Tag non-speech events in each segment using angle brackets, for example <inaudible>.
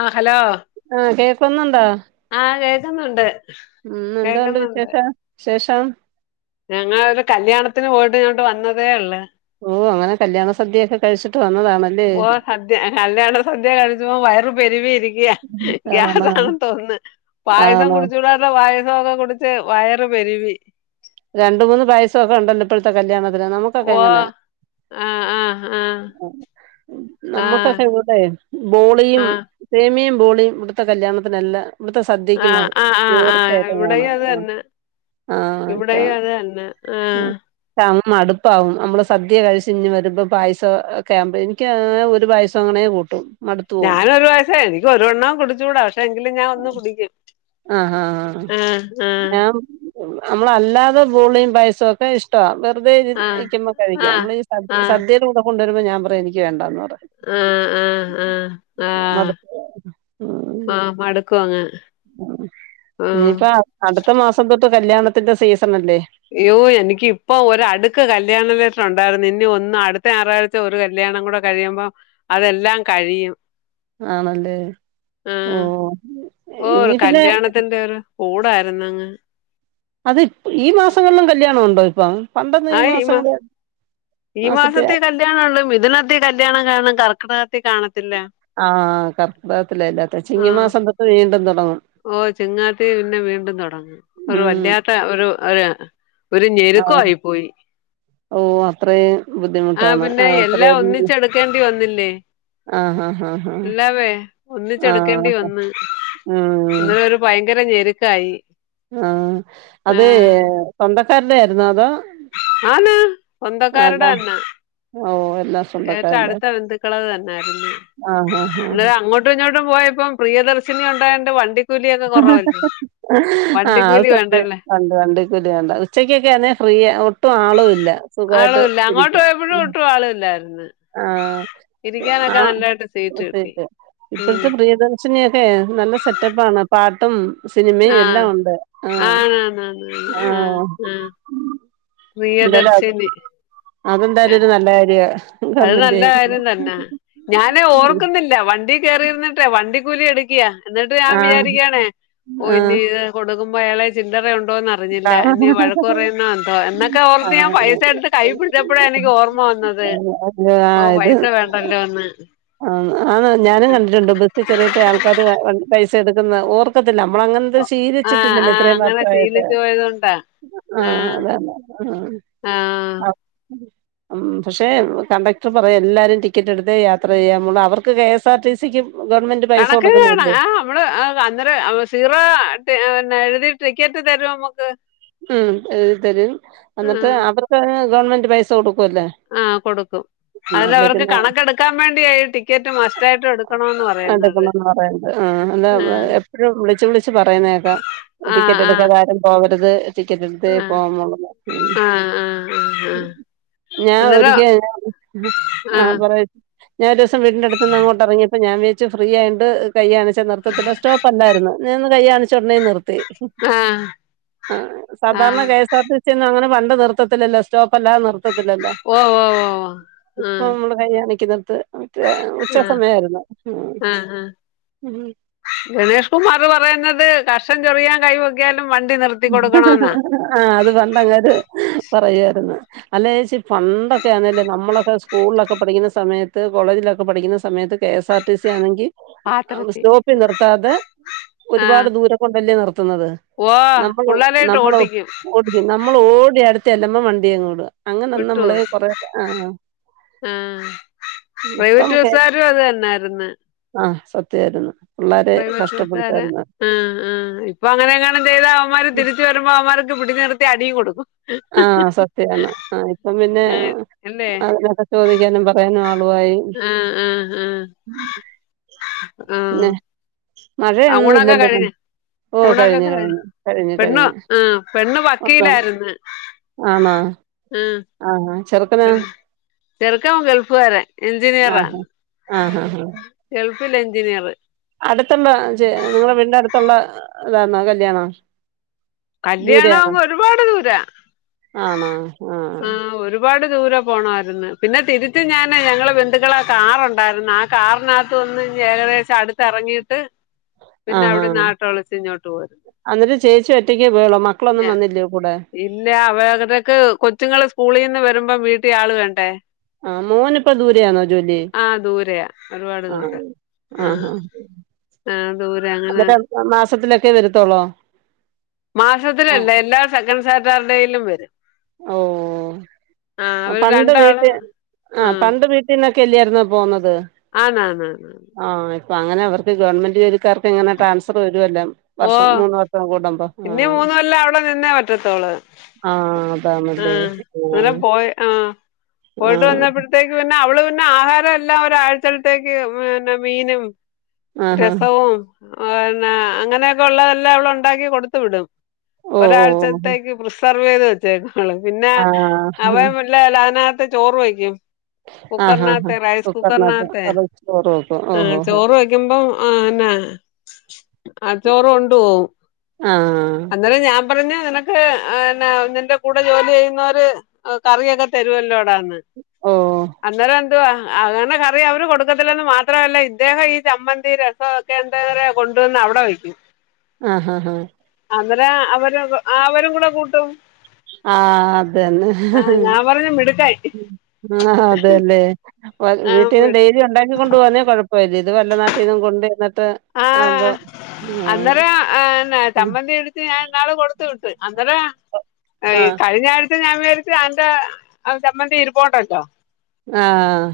ആഹ് hello ആഹ് കേൾക്കുന്നുണ്ടോ ആഹ് കേക്കുന്നുണ്ട് ഉം എന്ത് ഉണ്ട് കേക്കുന്നുണ്ട് വിശേഷം വിശേഷം ഞങ്ങൾ അവിടെ കല്യാണത്തിന് പോയ്ട്ട് ഇങ്ങട്ട് വന്നതേ ഒള്ളു ഓ അങ്ങനെ കല്യാണ സദ്യഒക്കെ കഴിച്ചിട്ട് വന്നതാണ് ഓ സദ്യ കല്യാണ സദ്യ കയ്ച്ചപ്പോ വയറ് പെരുവിയിരിക്കയ ആണോ ഗ്യാസാണെന്ന് തോന്നുന്ന് പായസം ആണോ കുടിച്ചൂടാ ഇള്ള പായസൊക്കെ കുടിച്ച് വയറ് പെരുവി രണ്ട് മൂന്ന് പായസൊക്കെ ഒണ്ടല്ലോ ഇപ്പഴത്തെ കല്യാണത്തിന് നമുക്കൊക്കെ ഓ അങ്ങനാ ആഹ് ആഹ് ആഹ് ആഹ് നമ്മക്കൊക്കെ ഇങ്ങോട്ടെ ബോളിയും ആഹ് സേമിയേം ബോളിയും ഇവിട്ത്തേ കല്യാണത്തിനെല്ലാ ഇവിട്ത്തെ സ് സദ്യക്കും ആഹ് അത് ആഹ് ആഹ് ആഹ് തീർച്ചയായിട്ടും കാണാ ഇവിടെയും അത് തന്നെ ആഹ് ആഹ് <unintelligible> ആഹ് <unintelligible> മടുപ്പാവും നമ്മള് സദ്യ കഴിച്ച് ഇഞ്ഞ് വരുമ്പോ പായസൊക്കെ ആവുമ്പോ എനിക്ക് ഒരു പായസ <unintelligible> കൂട്ടും മടുത്തു പോവും ഞാനൊരു പായസെ എനിക്ക് ഒരുവണ്ണോം കുടിച്ചൂടാ പക്ഷെ എങ്കിലും ഞാൻ ഒന്ന് കുടിക്കും ആഹ് ആഹ് ആഹ് ഞാൻ നമ്മളല്ലാതെ ബോളിയും പായസൊക്കെ ഇഷ് ട്ടവാ വെറുതെ ഇരി ആഹ് ഇരിക്കുമ്പോ കഴിക്കാ ആഹ് നമ്മൾ ഈ സദ് ആഹ് സദ്യേടെ കൂടെ കൊണ്ടുവരുമ്പോ ഞാൻ പറയും എനിക്ക് വേണ്ടാന്ന് പറയും ആഹ് ആഹ് ആഹ് ആഹ് മടുപ്പ് ആഹ് മടുക്കുവങ്ങ് ഉം ഇനിയിപ്പ അടുത്ത മാസം തൊട്ട് കല്യാണത്തിന്റെ സീസണല്ലേ? ഇയ്യോ എനിക്ക് ഇപ്പൊ ഒരടുക്ക് കല്യാണ മേറ്ററൊണ്ടായിരുന്നു ഇനി ഒന്ന് അടുത്ത ഞാറാഴ് ഒരു കല്യാണം കൂടെ കഴിയുമ്പോ അതെല്ലാം കഴിയും ആണല്ലേ ഓഹ് ആഹ് ഓഹ് ഓഹ് ഒരു കല്യാണത്തിന്റൊരു കൂടായിര്ന്നങ്ങ് അത് ഇപ് ഈ മാസങ്ങളിലും കല്യാണണ്ടോ ഇപ്പം പണ്ടൊന്നു ഈ മാസങ്ങളെ മാസത്തെയെ കല്യാണൊണ്ട് മിഥുനത്തി കല്യാണം കാണും കർക്കടകത്തി കാണത്തില്ലാ ആഹ് ആഹ് കർക്കടത്തിലാ ഇല്ലാത്തെ ആഹ് ചിങ്ങമാസം തൊട്ട് വീണ്ടും തൊടങ്ങും ഓഹ് ചിങ്ങാത്തി പിന്നെ വീണ്ടും തൊടങ്ങും ഒരു ഉം വല്ലാത്ത ഒരു ഒര് ഒരു ഞെരുക്കവായി പോയി ഓഹ് അത്രയും ആഹ് ബുദ്ധിമുട്ടാണ് പിന്നെ എല്ലാം ആഹ് <unintelligible> ഒന്നിച്ചെടുക്കേണ്ടി ആഹ് ആഹ് ആഹ് എല്ലാവേ ആഹ് ഒന്നിച്ചെട്ക്കേണ്ടി വന്ന് ഉം ഇന്നലെ ഒരു ഭയങ്കര ഞെരുക്കായി ആഹ് ആ, അതെ ഏഹ് സ്വന്തക്കാരുടെ ആയിരുന്നോ? അതോ? ആന്ന് അല്ല സ്വന്തക്കാരുടെ തന്നെ ഓഹ് എല്ലാം ഏറ്റവും സ്വന്തക്കാരുടെ അടുത്ത ബന്ധുക്കളത് തന്നാരുന്നു ആഹ് ആഹ് ആഹ് അല്ലാതെ അങ്ങോട്ട് ങ്ങോട്ടു ഇങ്ങോട്ടും പോയപ്പം പ്രിയദർശിനിയൊണ്ടായോണ്ട് വണ്ടി ആഹ് അത് വണ്ടിക്കൂലി സത്യാ വേണ്ടല്ലേ അകൊണ്ട് വണ്ടിക്കൂലി വേണ്ടാ ഉച്ചക്കൊക്കെ ആണെ ഫ്രീയാ ഒ ഒട്ടും ആളും ഇല്ലാ സുഖായിട്ട് ഇരിക്കാ പ്പാളില്ലായിര്ന്ന് ആഹ് ആഹ് സീറ്റ് കിട്ടി ഇപ്പഴ്ത്തെ ഉം. ഇപ്പഴ്ത്തെ പ്രിയ പ്രിയദർശിനിയൊക്കെ നല്ല സെറ്റപ്പാണ് പാട്ടും സിനിമേം ആ എല്ലാ ഒണ്ട് ആഹ് ആണാണ് ആഹ് എന്തായാലും പ്രിയദർശിനി അതെന്തായാലും ഒരു നല്ല കാര്യാ അത് നല്ല കാര്യം തന്നാ ഞാന് ഓർക്കുന്നില്ലാ വണ്ടി കേറിരുന്നിട്ടെ വണ്ടിക്കൂലി എടുക്കാ എന്നിട്ട് ഞാൻ ആഹ് വിചാരിക്കാണേ ഓഹ് ഇനി ആഹ് ഇത് കൊടുക്കുമ്പോ അയാളെ ചില്ലറ ഒണ്ടോന്ന് അറിഞ്ഞില്ലാ എനി വഴക്ക് പറയുന്നാ എന്തോ എന്നൊക്കെ ഓർത്ത് ഞാൻ ആഹ് പൈസ എടുത്ത് കൈ പിടിച്ചപ്പഴാ എനിക്ക് ഓർമ്മ വന്നത് <unintelligible> ഓ പൈസ വേണ്ടല്ലോ ഒന്ന് ആ ആ ഞാനും കണ്ടിട്ടുണ്ട് ബ ചെറിയട്ടെ ആൾക്കാാര് പൈസ എടുക്കുന്ന ഓർ പക്കത്തില്ല നമ്മള അങ്ങന ആ ആ ശീലിച്ചിട്ടില്ലല്ലോ ഇത്രയും അങ്ങനെ മാത്രമായിട്ട് ശീലിച്ചു പോയതുകൊണ്ടാ ആ ആഹ അതന്നെ ആ ഉ പക്ഷെ കണ്ടക്ടർ പറയാ എല്ലാരും ടിക്കറ്റ് എടുത്ത് യാത്ര ത്ര ചെയ അവർക്ക് കെഎസ് ആർ ടി സിക്കും ഗവൺമെന്റും കണക്ക്ന് ആ നമ്മള് അന്നേരം സീറോ എഴുതി <unintelligible> ടിക്കറ്റ് തരുമ നമ്മുക്ക് ഉം ഇത് തരും എന്നിട്ട് അവർക്ക് ഗവൺമെന്റ് പൈസ കൊടുക്കുംല്ലേ ആഹ കൊടുക്കും അതിൽ അവർക്ക് കണക്കെടുക്കാൻ വേണ്ടിയായി ടിക്കറ്റ് മസ്റ്റായിട്ടും എടുക്കണന്ന് പറയുന്നത് പറത് ആ എന്താ ഉം. എപ്പോഴും വിളിച്ചച്ച് വിളിച്ച് പറയുന്നതേക്കാം ആ ടിക്കറ്റ് ആ എടുക്കാത ആാരും പോവരുത് ടിക്കറ്റ് എടുത്ത് ആ പോവാന്ന ഉ ആ ആ ആ ആ. ഞാൻ അന്നേരം ഒരിക്കഞ ആ പറയ ഞാൻ ദിവസ വീടിൻന്റെ അടു നിന്ന് അങ്ങോട്ട ഇറങ്ങിയപ്പോ ഞാൻ വെച്ച് ഫ്രീയിട്ടണ്ട് കൈ്യണിച്ച നൃത്തത്തിത്തില് 'സോറ്റപ്പ് അല്ലാർന്നു ഞാൻ കൈ കാണിച്ചെ ഉടനെ നിർത്തി ആ ആ സധാരണ ഞാൻ എസ് ആർ ടി സിന്നും അങ്ങനെ പണ്ട നിർത്തത്തില്ലോ സ്റ്റോപ്പ അല്ലാതെ നിർത്തത്തില്ലല്ലോ ഓ ഓ ഓ ആഹ കൈയാണിക്കുന്നിത്ത് മറ്റേ ആ ഉച്ചസമയായിരുന്നു ആ ആ. ഉ ഗണേഷ് കുമാർ പറയുന്നത് കർഷം ചെറിയാൻ കൈ വക്ക ലും വണ്ടി നി ആഹ അത് വണ്ടങ്ങാര് പറയുരുന്നു അല്ലച്ച പണ്ടൊക്കെ ആന്നല്ലേ നമ്മളൊക്കെ സ്കൂളിലൊക്കെ പഠിക്കുന്ന സമയത്ത് കോളേജിലൊക്കെ പഠിക്കുന്ന സമയത്ത് K S R T C ആണെങ്കിൽ പാത്രത്തിൽ സ്റ്റോപ്പിൽ നിർത്താതെ ആ ഒരുപാട് ദൂര കൊണ്ടല്ലേ നിർത്തുന്നത് ഓ നമ്മള് പിള്ളേരായിട്ട് നമ്മള് ഓട്ടിക്കും ഓടി നമ്മള് ഓടി അടുത്ത് ചെല്ലമ്മ വണ്ടിയങ്ങവിട അങ്ങനെന്ന വിട്ടു നമ്മള കൊറ ആഹ ആ പ്രൈവറ്റ് ബസ്സാരും അത് തന്നൊയിരിന്ന് ആഹ സത്യായിരുന്നു പിള്ളരെ പ്രൈവറ്റ് ബസ്സുകാരെ കഷ്ടപ്പെടുത്തായിരുന്ന് ആ ആ് ഇപ്പൊ അങ്ങനെങ്ങണെ ചെയ്ത അവന്മാര് തിരിച്ച വരുമ്പോ അവമാർക്ക് പിടിന നിർത്തി അടിയും കൊടുക്കും ആഹ സത്യാണ് ആ ഇപ്പം പിന്നെ ആ അല്ലേ അ ചോദിക്കാനും പറയാനും ആളുവായി ആഹ ആ ആ ആ പിന്നെ ആ മഴയാണൊന്നും ഊണൊക്കെ ഇല്ലല്ലോ ൻ കഴിഞ്ഞ് ഓ ഊണൊക്കെ കഴിഞ്ഞു കഴിഞ്ഞ് കഴിഞ്ഞു കഴിഞ്ഞു പെണ്ണ് ആ കഴിഞ്ഞു പെണ്ണ് വക്കീലായിരുന്നു ആണ ആ ആഹ ചെറുക്കനാ ചെറുക്കൻ ഗൾഫ്കാരൻഎഞ്ചിനീയറാ ആഹ് ആഹ് ആഹ് ഗൾഫിൽ എഞ്ചിനീയർ അടുത്തുള്ള ച നിങ്ങളടെ വീടിന്റെ അടുത്തുള്ള ഇതാന്നോ കല്യാണം ദൂരെയാണോ കല്യാണംഒരുപാട് ദൂര ആണോ ആഹ ഒരുപാട് ദൂരെ പോകണമായിരുന്നു പിന്നെ തിരിച്ച് ഞാന് ഞങ്ങള് ബന്ധുക്കള ആ കാറുണ്ടായിരുന്നു ആ കാറിനകത്ത് ഒന്ന് ഏകദേശം അടുത്ത് ഇറങ്ങിയിട്ട് പിന്നെ അവിടെ നാട്ടൊളിച്ചോ ട്ട <unintelligible> അന്നിട്ട് ചേച്ചി ഒറ്റയ്ക്കേ പോയുള്ളൂ മക്കളൊന്നും വന്നില്ലേകൂടെ ഇല്ല അവതക്ക് കൊച്ചുങ്ങള് സ്കൂളിൽ നിന്ന് വരുമ്പം വീട്ടിൽ ആൾ വേണ്ടേ ആഹ്‌ മോന് ഇപ്പൊ ദൂരെയാണോ ജോലി? ആ ദൂരെയാ ഒരുപാട് ആഹ്‌ ആ. ആഹ് ഹാ. ആഹ്‌ ദൂരെ അങ്ങനെ മാസത്തിലൊക്കെ വരത്തൊള്ളോ? മാസത്തിലല്ല എല്ലാ സെക്കൻഡ് സാറ്റർഡേയിലും വരും. ഓഹ്‌ ആ അവര് പണ്ട് വീട്ട് രണ്ടാളും ആ ആഹ്‌ പണ്ട് വീ ന്നൊക്കെല്ല്യായിരുന്നൊ പോന്നത്? ആഹ്‌ ണാ ണാ ണാ. ആഹ്‌, ഇപ്പൊ അങ്ങനെ അവർക്ക് ഗവൺമെന്റ് ജോലിക്കാർക്ക് ങ്ങനെ ട്രാൻസ്ഫർ വരുല്ലാ ഓ വർഷം മൂന്ന് വർഷം കൂടുമ്പം ഇനി ആഹ്‌ മൂന്ന് കൊല്ലം അവിടെ നിന്നേ ആഹ്‌. ആഹ്‌ അങ്ങന പോയ് ആഹ്‌. പോയിട്ട് ആഹ് വന്നപ്പോഴ്ത്തേക്ക് പിന്നെ അവള് പിന്നെ ആഹാര എല്ലാം ഒരാഴ്ച്ചത്തേക്ക് പിന്നെ മീനും ആഹ് ആഹാ രസവും പിന്നെ അങ്ങനെയൊക്കെ ഉള്ളതെല്ലാം അവള്ണ്ടാക്കി കൊടുത്ത് വിടും. ഓഹ് ഓഹ് ഒരാഴ്ചത്തേക്ക് പ്രിസർവ് ചെയ്ത് വെച്ചേക്ക് ഓള് പിന്നെ അവ ആഹ് ഇല്ലല്ല അയ്നകത്ത് ചോറ് വേക്കും ആഹാഹാ കുക്കർനകത്തെ റൈസ് കുക്കറിനകത്ത് കുക്കർനകത്തെ. അത് ചോറ് വെക്കും ഓഹ് ആഹ്, ഓഹ് ചോറ് വെക്കുമ്പം അഅന്നെ. ആഹ്‌ ചോറ് കൊണ്ട് പോവും. ആഹ്‌. പറഞ് നിനക്ക് ഏ ന്നേ നിന്റെ കൂടെ ജോലി ചെയ്യുന്നവര് കറിയൊക്കെ തരുവല്ലോടാന്ന്. ഓഹ്‌. അന്നേരം എന്തുവാ അങ്ങനെ കറി അവര് കൊടുക്കത്തില്ലെന്ന് മാത്രമല്ല ഇദ്ദേഹം ഈ ചമ്മന്തി ര സാ ഒക്കെ എന്താ പറയാ കൊണ്ടുവന്ന് അവടെ വയ്ക്കും. ആഹ്‌ ഹാ ഹാ. അന്നേരാ അവര് അവരും കൂടെ കൂട്ടും. ആഹ്‌ അതന്നെ. ആ ഞാൻ പറഞ്ഞു മിടുക്കായി ആഹ്‌ ഹാ അതെല്ലേ, ആ വീട്ടീന്ന് ഡെയിലി ഉണ്ടാക്കികൊണ്ട് പോവാനേ കൊഴ പരീത് വല്ലനാട്ടിലും കൊണ്ട് ചെന്ന്ട്ട് ആഹ്, അന്നേരം അഅന്നെ ചമ്മന്തി എടു ഞാം ഇന്നാള് കൊടുത്ത് വിട്ട്, അന്നേരാ കഴീ ആഹ് കഴിഞ്ഞ ഇ ഞാൻ വിചാരിച്ച അന്റെ ചമ്മന്തി ഇരു പോണ്ടല്ലോ. ആഹ്‌.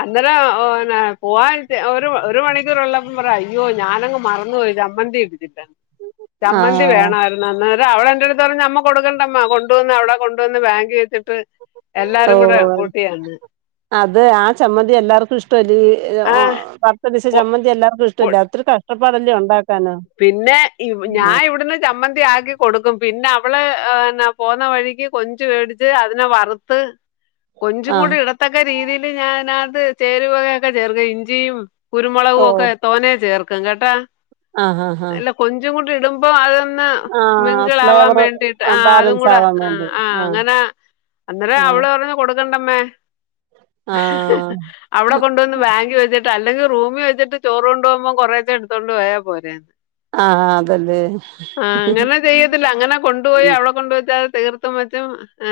അന്നേരം ഓ ന്നേ പോവാൻ ഒരു ഒരു മണിക്കൂറ്ള്ളപ്പോം പറായി യ്യോ ഞാനങ് മറന്ന് പോയി ചമ്മന്തി <unintelligible> ചമ്മന്തി ആഹ് വേണാര്ന്നു അന്നേരം അവള് എന്റട്ത് പറയും, അമ്മ കൊടുക്കണ്ടമ്മ കൊണ്ടുവന്ന് അവടെ കൊണ്ടുവന്ന് ബാങ്ക് വെച്ചിട്ട് എല്ലാരും കൂടെ ഓഹ്‌ കൂട്ടിയാണ് അത് ആ ചമ്മന്തി എല്ലാർക്കും ഇഷ്ടം ആ <unintelligible> <unintelligible> പിശ കൊ- ചമ്മന്തി എല്ലാർക്കും കൊ- ഇഷ്ടല്ല ഒത്തിരി കഷ്ട്ടപ്പാടല്ലേ ഉണ്ടാ പിന്നെ ഇവ് ഞാ ഇവിടുന്ന് ചമ്മ ന്തി ആക്കി കൊടുക്കും, പിന്നെ അവള് ആ ന്നേ പോന്ന വഴിക്ക് കൊഞ്ച് മേടിച്ച് അതിനെ വറുത്ത് കൊഞ്ചും കൂടി ആഹ് ഇടത്തൊക്കെ രീതിയില് ഞാനത് ചേരുവയൊക്കെ ചേർത്ത് ഇഞ്ചിയും കുരുമൊളകു ഒക്കെ തോനേ ചേർക്കും കേട്ടാ. ആഹ്‌ ഹാ ഹാ. അല്ല കൊഞ്ചും കൂടി ഇടുമ്പോ അത് ന്നാ ആഹ് മിങ്കിളാവാൻ ഫ്ലേവർ വേണ്ടിട്ട് ആഹ്‌ അതും ബാലൻസ് കൂടെ ആവാൻ ആ വേണ്ടി ആ ആഹ് അങ്ങനെ അന്നേരം ആഹ് അവള് പറഞ്ഞു കൊടുക്കണ്ടമ്മേ ആഹ് അവടെ കൊണ്ട് വിന്ന് ബാങ്കി വച്ച്ട്ട് അല്ലെങ്കി റൂമി വെച്ച്ട്ട് ചോറ് കൊണ്ട് പോക്കുമ്പോ കൊറേ ഒക്കെ എടുത്തോണ്ട് പോയാ പോരേ. ആഹ അ, അതല്ലെ. ആഹ, അങ്ങനെ ചെയ്യത്തില്ല. അങ്ങനെ കൊണ്ടുപോയി ഉം. അവിടെ കൊണ്ട് വച്ചാ തീർത്തും വെച്ചും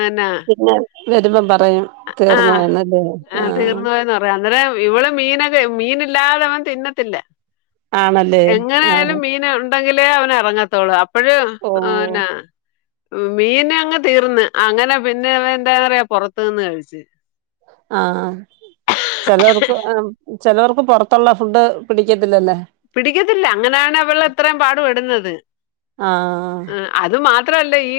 അന്നാ.. ഞാൻ വരുമ്പം പറയും തീർന്നുപോയെന്നല്ലേ. ആ. ർന്ന് പറയാ, അന്നരെ ഇവള് മീനൊക്കെ മീനില്ലാതെ അവൻ തിന്നത്തില്ല. ആണല്ലേ എങ്ങനെ ആഹ് ആയാലും മീന ണ്ടെങ്കിലേ അവന് ഇറങ്ങത്തുള്ളു. അപ്പോഴും ഓഹ് അന്നാ... മീന് അങ്ങ് തീർന്ന് അങ്ങനെ പിന്നെ അവൻ എന്താെന്നറിയോ പുറത്തു നിന്ന് കഴിച്ചു. ആഹ്. ചെലവർക്ക് ആ. ചെലവർക്ക് പുറത്തുള്ള ഫുഡ് പിടിക്കത്തില്ലല്ലേ. പിടിക്കത്തില്ല അങ്ങനാണ് അവള് അത്രയും പാടു പെടുന്നത് ആഹ് ആ. അത് മാത്രല്ല ഈ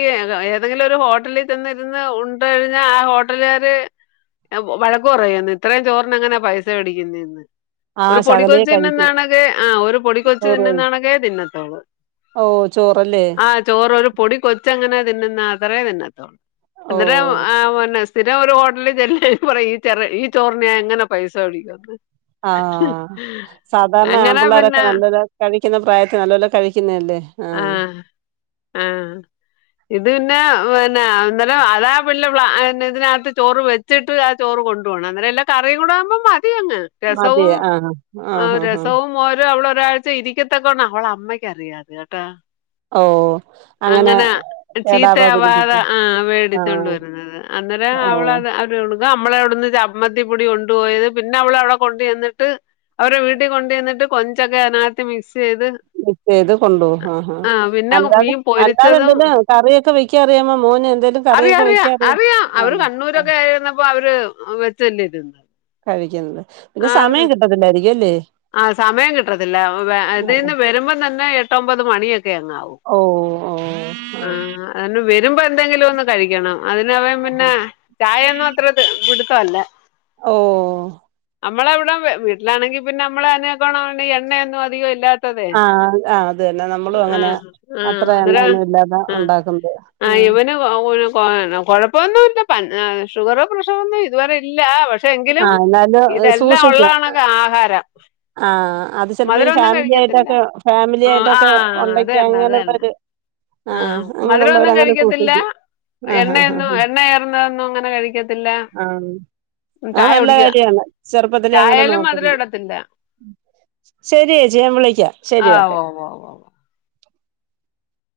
ഏതെങ്കിലും ഒരു ഹോട്ടലിൽ ചെന്നിരുന്ന് ഉണ്ട് കഴിഞ്ഞാ ആ ഹോട്ടലുകാര് വഴക്ക് പറയും, ഇത്രയും ചോറിന് എങ്ങനെ പൈസ മേടിക്കുന്നതന്ന്. ഒരു ആഹ് പൊടി ശകലേ കൊച്ചു കഴി തിന്നുന്നാണക്കെ ആഹ് ഒരു പൊടി കൊച്ചു ചോറ് കഴി തിന്നുന്നാണക്കെ തിന്നത്തോള്ളു. ഓ ചോറല്ലേ. ആ ചോറരു പൊടി കൊച്ച് എങ്ങനെ തിന്നുന്നേ അത്ര തിന്നത്തോള്ളൂ ഓ അന്നേരം ആവണ സ്ഥിരം ഒരു ഹോട്ടലിൽ ചെല്ല് പറയാ ഈ ചെറ് ഈ ചോറിനെ എങ്ങനെ പൈസ മേടിക്കുവന്ന്. ആഹ് സാധാരണ അങ്ങനെ ആമ്പിള്ളേരൊക്കെ പിന്നെ നല്ലോല കഴിക്കുന്ന പ്രായത്തിൽ നല്ലോല കഴിക്കുന്നല്ലേ ആഹ്. ആഹ് ഇത് പിന്നെ പിന്നെ എന്താല അതാ പിന്നെ ഇതിനകത്ത് ചോറ് വെ വെച്ചിട്ട് ആ ചോറ് കൊണ്ടു പോകണം, അന്നേരം എല്ലാ കറിം കൂടെ ആവുമ്പോ മതി അങ്ങ്. മതി ആഹ് ആഹ് ആഹ് ആഹ് ഓരോ അവള് ഒരാഴ്ച ഇരിക്കത്തക്കാണ് അവളെ അമ്മയ്ക്കറിയ അത് കേട്ടോ. ഓ അങ്ങനെ ചീത്ത ആവാതെ കേടാവാതിരിക്കട്ടെ ആ വേടിച്ചൊണ്ട് ആഹ് വരുന്നത് അന്നേരം ഓ അവളത് നമ്മളെ അവിടുന്ന് ചമ്മന്തി പ്പൊടി കൊണ്ടുപോയത് പിന്നെ അവളെ അവിടെ കൊണ്ട് ചെന്നിട്ട് അവരെ വീട്ട ട്ട് കൊണ്ടു ചെന്നിട്ട് കൊഞ്ചൊക്കെ അതിനകത്ത് മിക്സ് ചെയ്ത് ചെയ്ത് കൊണ്ടുപോവും ആഹ് ആഹ് ആ പിന്നെ അല്ലാതെ മീൻ അല്ലാതെ പൊരിച്ചതും എന്തെല്ലാ കറിയൊക്കെ വെ ചെറിയമ്മ മോന് എന്തേലും അറിയാം കറിയൊക്കെ വെക്കാറിയാം ആണോ ആഹ് അപ്പോ അവര് വെച്ചല്ലേ ഇത്. കഴിക്കുന്നത് പിന്നെ സമയം കിട്ടത്തില്ലായിരിക്കും അല്ലേ. ആ സമയം കിട്ടത്തില്ല ആഹ് ഇതിൽന്ന് വരുമ്പം തന്നെ എട്ടൊമ്പത് മണിയൊക്കെ അങ്ങാവും. ഓഹ് ആഹ് ആനം വരുമ്പോ എന്തെങ്കിലും ഒന്ന് കഴിക്കണം, അതിന് അവൻ പിന്നെ ചായയൊന്നും അത്ര ഇത് പിടുത്തല്ല. ഓഹ് നമ്മളവിടെ വീട്ടിലാണെങ്കിൽ പിന്നെ നമ്മളെ അയിനേക്കാണെങ്കിൽ എണ്ണയൊന്നും അധികം ഇല്ല. അതേ ആഹ് ആഹ് അത് തന്നെ നമ്മളും അങ്ങനെ ആഹ് അത്ര ആഹ് ആഹ് എണ്ണയൊന്നും ഇല്ലാതെ ആഹ് ഉണ്ടാക്കുന്നത് ആ ഉം ഇവന് കൊഴപ്പന്നുല്ല ഷുഗർ പ്രഷറൊന്നും ഇതുവരെ ഇല്ല പ പക്ഷേ ആ എങ്കിലും എന്നാലും ഇതെല്ലാം സൂക്ഷിക്കും ഉള്ളകണക്ക ആഹാരം ആ അത് ചിലപ്പോൾ ഈ മധുരം ഒന്നും ഫാമിലി കഴിക്കത്തില്ല ആയിട്ടൊക്കെ ഫാമിലി ആയിട്ടൊക്കെ ആഹ് ഉണ്ടെങ്കിൽ അതന്നെ അതന്നെ. അങ്ങനെയുള്ളവർ ആ ആഹ് അങ്ങനെയുള്ളവർ മധുരമൊന്നും അങ്ങനെ കഴിക്കത്തില്ല. സൂക്ഷിക്കും ആ ഹാ ഹാ എണ്ണയൊന്നും ഹാ എണ്ണ ഏറുന്നതൊന്നും അങ്ങനെ കഴിക്കത്തില്ല. ആഹ് ഉം, അത് ചായ നല്ല കുടിക്കുക കാര്യാണ്. ചെറുപ്പത്തിലെ അങ്ങനെ ചായയിലും മധുരം നോക്കുന്നു. ഇടത്തില്ല ശരിയേച്ചിയേ ഞാൻ വിളിക്കാം ശരി ആ ഓക്കെ. ഓ ഓ ഓ ഓ.